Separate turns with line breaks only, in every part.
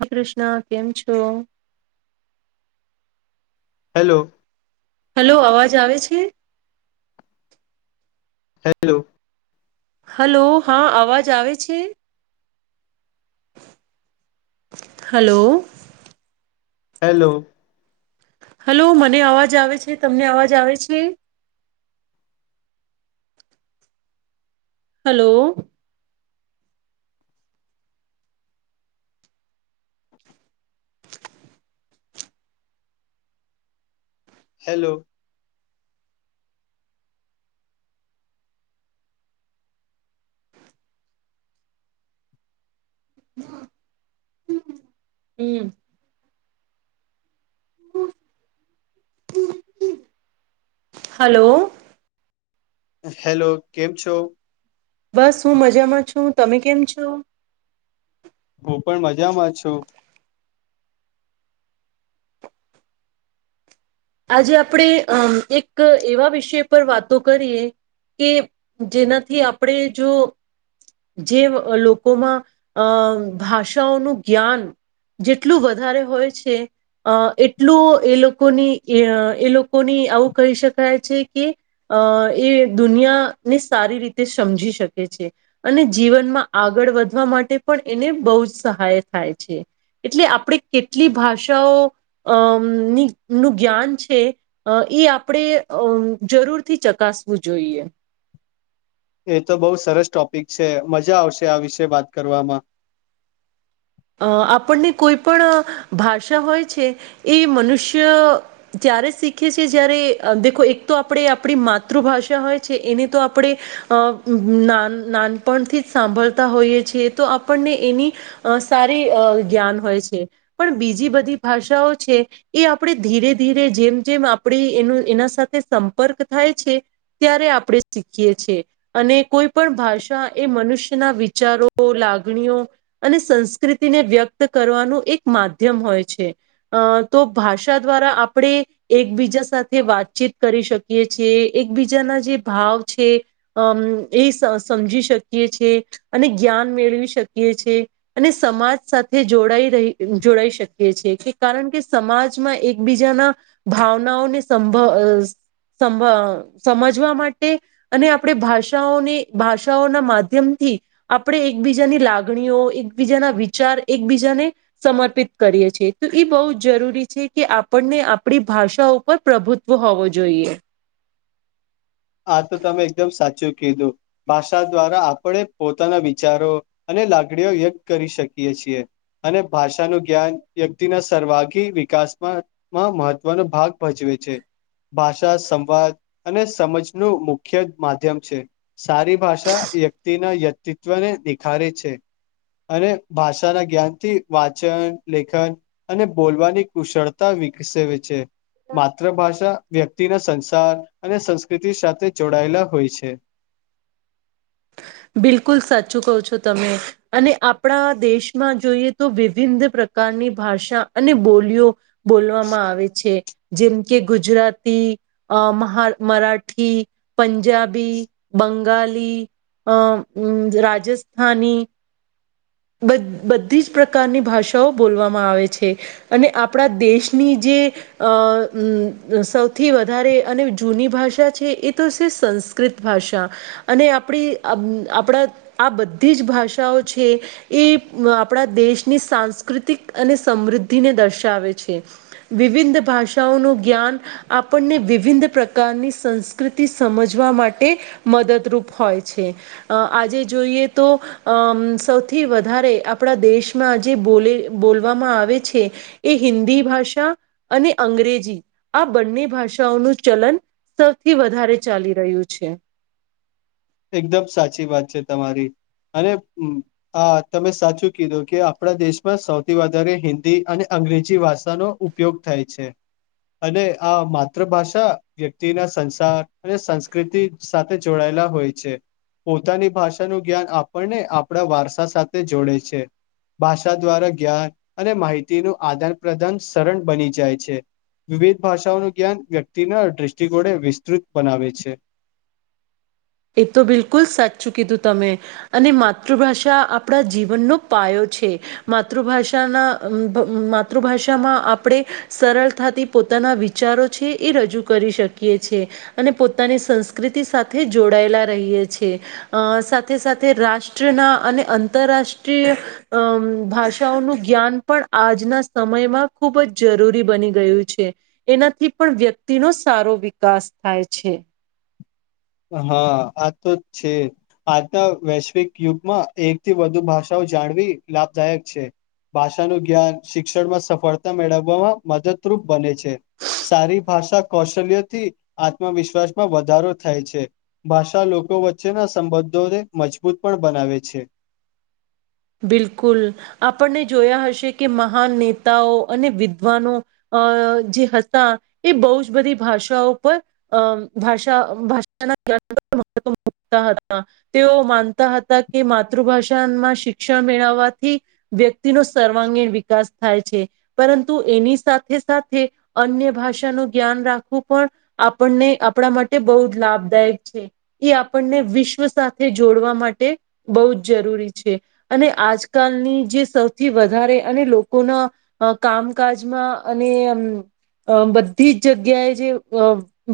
હ કૃષ્ણ કેમ છો
હેલો
હેલો અવાજ આવે છે
હેલો
હલો હા અવાજ આવે છે હલો
હલો
હલો મને અવાજ આવે છે તમને અવાજ આવે છે હલો
હેલો
હમ હલો
હેલો કેમ છો
બસ હું મજામાં છું તમે કેમ છો
હું પણ મજામાં છું
આજે આપણે અમ એક એવા વિષય પર વાતો કરીએ કે જેનાથી આપણે જો જે લોકોમાં અમ ભાષાઓનું જ્ઞાન જેટલું વધારે હોય છે અ એટલું એ લોકોની એ લોકોની આવું કહી શકાય છે કે અ એ દુનિયાને સારી રીતે સમજી શકે છે અને જીવનમાં આગળ વધવા માટે પણ એને બહુ જ સહાય થાય છે એટલે આપણે કેટલી ભાષાઓ અમની નું જ્ઞાન છે એ આપણે જરૂરથી ચકાસવું જોઈએ
[inaudible] એ તો બહુ સરસ ટોપિક છે મજા આવશે આ વિશે વાત કરવામાં
અ આપણને કોઈ પણ ભાષા હોય છે એ મનુષ્ય ત્યારે શીખીએ છીએ જ્યારે દેો એક તો આપણે આપણી માતૃભાષા હોય છે એને તો આપણે અ નાન નાનપણથી જ સાંભળતા હોઈએ છીએ તો આપણને એની સારી જ્ઞાન હોય છે પણ બીજી બધી ભાષાઓ છે એ આપણે ધીરે ધીરે જેમ જેમ આપડી એનું એના સાથે સંપર્ક થાય છે ત્યારે આપણે શીખીએ છ છેીએ અને કોઈ પણ ભાષા એ મનુષ્યના વિચારો લ લાગણીઓ અને સં સંકૃતિને વ્યક્ત કરવાનું એક માધ્યમ હોય છે અ તો ભાષા દ્વારા આપણે એકબીજા સાથે વાતચીત કરી શકીએીએ એકબીજાના જે ભાવ છે અમ એ સમજી શકીએ છે અને જ્ઞાન મેળવી શકીએ છેએ અને સમાજ સાથે જોડાઈ રહી જોડાઈ શકી છેએ કે કારણ કે સમાજમાં એકબીજાના ભાવનાઓને સંભવ સમ સમજવા માટે અને આપણે ભાષાઓની ભાષાઓના માધ્યમ આપણે એકબીજાની લાગણીઓ એક બીજાના વિચાર એકબીજાને સમર્પિત કરીએ છીએ તો એ બહુ જરૂરી છે કે આપણને આપણી ભાષા ઉપર પ્રભુત્વ હોવું જોઈએ
આ તો તમે એકદમ સાચું કીધું ભાષા દ્વારા આપણે પોતાના વિચારો અને લાકડીઓ યગ કરી શકીએ છીએ અને ભાષાનું જ્ઞાન વ્યક્તિના સર્વાગી વિકાસમાંમાં મહત્વનો ભાગ ભજવે છે ભાષા સંવાદ અને સમજ નું મુખ્ય માધ્યમ છે સારી ભાષા વ્યક્તિના વ્યક્તિત્વને નિખારે છે અને ભાષાના જ્ઞાનથી વાચન લેખન અને બોલવાની કુશળતા વિકસે છે માતૃભાષા વ્યક્તિના સંસાર અને સંસ કતિ સાથે જોડાયેલા હોય છે
બિલકુલ સાચું કહો છો તમે અને આપણા દેશમાં જોઈએ તો વિભિન પ્રકાર ની ભાષા અને બોલીઓ બોલવામાં આવે છે જેમ કે ગુજરાતી અ મહા મરાઠી પંજાબી બંગાલી અમ રાજસ્થાની
[inaudible]
બ બધી જ પ્રકારની ભાષાઓ બોલવામાં આવે છે અને આપણા દેશની જે અ સૌથી વધારે અને જૂની ભાષા છે એ તો છે સંસ્કૃત ભાષા અને આપણી આપણા આ બધી જ ભાષાઓ છે એ આપણા દેશની સાંસ સાૃત અને સમૃદ્ધિને દર્શાવે છે વિવિધ ભાષાઓનું જ્ઞાન આપણને વિવિધ પ્રકારની સંસ્કૃતિ સમજવા માટે મદદરૂપ હોય છે છે આજે જોઈએ તો સૌથી વધારે આપણા દેશમાં જે બોલવામાં આવે છે એ હિન્દી ભાષા અને અંગ્રેજી આ બ ની ભાષાઓનું ચલન સૌથી વધારે ચાલી રહ્યું છે
એકદમ સાચી વાત છે તમારી અને આ તમે સાચું કીધું કે આપણા દેશમાં સૌથી વધારે હિન્દી અને અંગ્રેજી ભાષાનો ઉપયોગ થાય છે અને આ માતૃભાષા વ્યક્તિના સંસાર અને સંસ્કૃતિ સાથે જોડાયેલા હોય છે પોતાની ભાષાનું જ્ઞાન આપણને આપણા વારસા સાથે જોડે છે ભાષા દ્વારા જ્ઞાન અને માહિતીનું આદાન પ્રદાન શરણ બની જાય છે વિવિધ ભાષાઓનું જ્ઞાન વ્યક્તિના દ્રષ્ટિકોણે વિસ્તૃત બનાવે છે [inaudible]
એ તો બિલકુલ સાચું કીધું તમે અને માતૃભાષા આપણા જીવનનો પાયો છે માતૃભાષા માતૃભાષામાં આપણે સરળતાથી પોતા ના વિચારો છે એ રજૂ કરી શકીએ છ છે અને પોતાની સંસ્કૃતિ સાથે જોડાયેલા રહીએ છીએ સાથે સાથે રાષ્ટ્રના અને આંતરરાષ્ટ્રીય અ ભાષાઓનું જ્ઞાન પણ આજના સમયમાં ખૂબ જ જરૂરી બની ગયું છે એનાથી પણ વ્યક્તિનો સારો વિકાસ થાય છે
હા આ તો છે આજના વૈશ્વિક યુગમાં એક થી વધુ ભાષાઓ જાણવી લાભદાયક છે ભાષાનું જ્ઞાન શિક્ષણમાં સફળતા મેળવવામાં મદદરૂપ બને છે સારી ભાષા કૌશલ્ય થી આત્મવિશ્વાસમાં વધારો થાય છે ભાષા લોકો વચ્ચેના સંબંધોને મજબૂત પણ બનાવે છે [inaudible]
બિલકુલ આપણને જોયા હશે કે મહાન નેતાઓ અને વિદ્વાનો અ જે હતા એ બહુ જ બધી ભાષાઓ પર અ ભાષા ભાષાના હતા તેઓ માનતા હતા કે માતૃભાષામાં શ શિક્ષણ મેળવવાથી વ્યક્તિનો સર્વાંગીણ વિકાસ થાય છે પરંતુ એની સાથે અન્ય ભાષાનું જ્ઞાન રાખવું પણ આપણને આપણા માટે બહુ જ લાભદાય છે એ આપણને વિશ્વ સાથે જોડવા માટે બહુ જ જરૂરી છે અને આજકાલની જે સૌથી વધારે અને લોકોના કામકાજમાં અને એ હમ અ બધી જ જગ્યાએ જે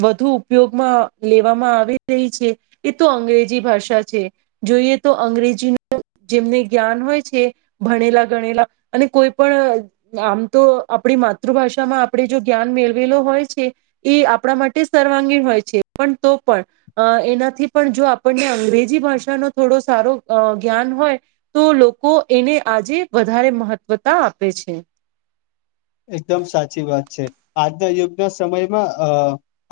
વધુ ઉપયોગમાં લેવામાં આવી રહી છે એ તો અંગ્રેજી ભાષા છે જોઈએ તો અંગ્રેજી ન જેમને જ્ઞાન હોય છે ભણેલા ગણેલા અને કોઈ પણ આમ તો આપણી માતૃભાષામાં આપણે જો જ્ઞાન મેળવેલો હોય છે એ આપણા માટે સર્વાંગીણ હોય છે પણ તો પણ એનાથી પણ જો આપણને અંગ્રેજી ભાષાનો થોડો સારો જ્ઞાન હોય તો લોકો એને આજે વધારે મહત્વતા આપે છે
એકદમ સાચી વાત છે આજના યુગના સમયમાં અ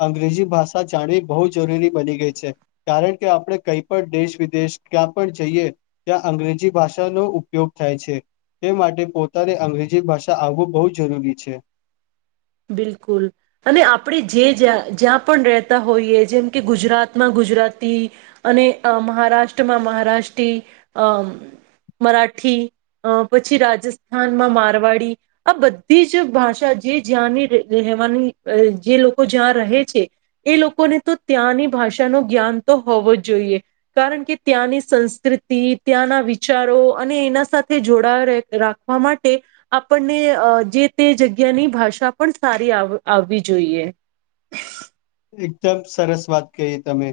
અંગ્રેજી ભાષા જાણી બહ જરૂરી બની ગઈ છે કારણ કે આપણે કઈ પણ દેશ વિદેશ ક્યાં પણ જઈએ ત્યાં અંગ્રેજી ભાષાનો ઉપયોગ થાય છે તે માટે પોતાને અંગ્રેજી ભાષા આવવું બહુ જ જરૂરી છે
બિલકુલ અને આપણે જે જ્યાં જ્યાં પણ રહેતા હોઈએ જેમ કે ગુજરાતમાં ગુજરાતી અને મહારાષ્ટ્રમાં મહારાષ્ટ્રી અ મરાઠી પછી રાજસ્થાનમાં મારવાડી આ બધી જ ભાષા જે જ્યાંની રહેવાની જે લોકો જ્યાં રહે છે એ લોકોને તો ત્યાંની ભાષા જ્ઞાન તો હોવો જ જોઈએ કારણ કે ત્યાંની સંસ્કૃતિ ત્યાંના વિચારો એના સાથે જોડ રાખવા માટે આપણને જે તે જગ્યાની ભાષા પણ સારી આવવી જોઈએ
એકદમ સરસ વાત કહીએ તમે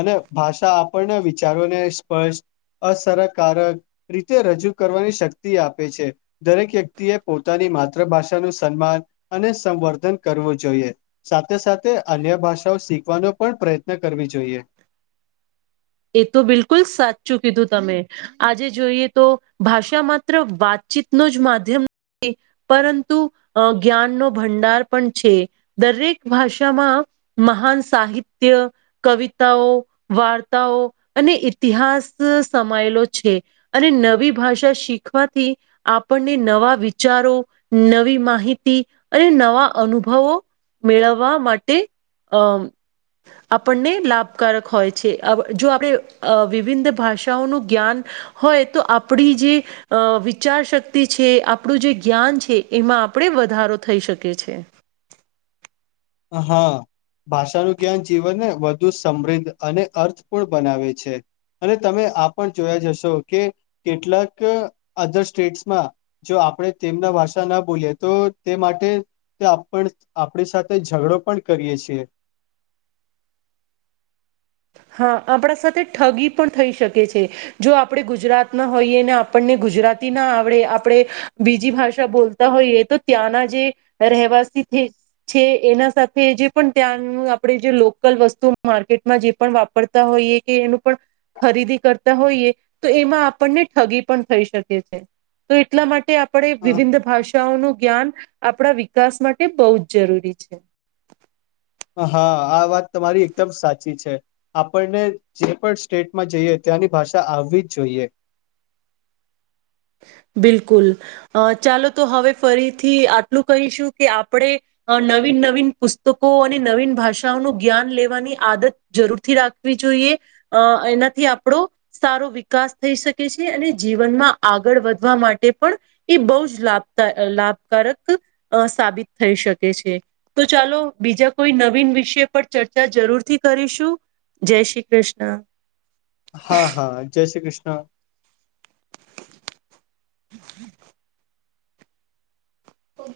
અને ભાષા આપણને વિચારોને સ્પર્ષ્ટ અસરકારક રીતે રજૂ કરવાની શક્તિ આપે છે દરેક વ્યક્તિએ પોતાની માતભાષાનુંું સન્માન અને સંવર્ધન કરવું જોઈએ સાથે સાથે અન્ય ભાષાઓ શીખવાનો પણ પ્રયત્ન કરવી જોઈએ
એ તો બિલકુલ સાચું કીધું તમે આજે જોઈએ તો ભાષા માત્ર વાત ચિતનો જ માધ્યમ- - પરંતુ જ્ઞાનનો ભંડાર પણ છે દરેક ભાષામાં- - મહાન સાહિત્ય કવિતાઓ વાર્તા- - અને ઇતિહાસ સમાયેલો છે અને નવી ભાષા શીખવાથી- - આપણને નવા વિચારો નવી માહિતી અને નવા અનુભવો- - મેળવવા માટે અમ આપણને લાભકારક હોય છે. જો આપણે વિવિધ ભાષાઓનું જ્ઞાન હોય તો આપણી જે- - વિચારશક્તિ છે આપણું જે જ્ઞાન છે એમાં આપણે વધારો થઈ શકી છે.
હા. ભાષાનું જ્ઞાન જીવનને વધુ સમૃદ્ધ અને અર્થપૂર્ણ બનાવે છે. અને તમે આ પણ જોયા જશો કે કેટલાક અધર સ્ટેટ્સમાં જો- - આપણે તેમના ભાષા ના બોલી તો તે માટે આપણી સાથે- - ઝઘડો પણ કરીએ છીએ.
હા આપણા સાથે ઠગી પણ થઈ શકે છે જો આપણે ગુજરાતના હોઈએ ને આપણને ગુજરા- - ગુજરાતી ના આવડે આપણે બીજી ભાષા બોલતા હોઈએ તો ત્યાંના જે રહેવાસી- - છે એના સાથે જે પણ ત્યાં આપણે જે લોકલ વસ્તુ માર્કેટમાં જે- - પણ વાપરતા હોઈએ કે એનું પણ- - ખરીદી કરતા હોઈએ તો એમાં આપણને ઠગી પણ થઈ શકે છે. તો એટલા માટે આપણે
હા
વિવિધ ભાષા- - ભાષા નું જ્ઞાન આપણા વિકાસ માટે બહુ જ જરૂરી છે.
હા આ વાત તમારી એકદમ સાચી છે આપણને જે પણ સ્ટેટમાં જઈ- - તેની ભાષા આવવી જ જોઈએ.
બિલકુલ ચાલો તો હવે ફરીથી આટલું કહીશું કે આપણે નવીન- - નવીન પુસ્તકો અને નવીન ભાષાઓનું જ્ઞાન લેવાની આદત જરૂરથી રાખવી જોઈએ. અ એનાથી આપણો સારો વિકાસ થઈ શકે છે અને જીવનમાં- - આગળ વધવા માટે પણ એ બહુ જ લાભ લાભકારક અ સાબિત થઈ શકે- - શકે છે તો ચાલો બીજા કોઈ નવીન વિષય પર ચર્ચા જરૂર થી કરીશું. જય શ્રી કૃષ્ણ.
હા હા જય શ્રી કૃષ્ણ.
[inaudible]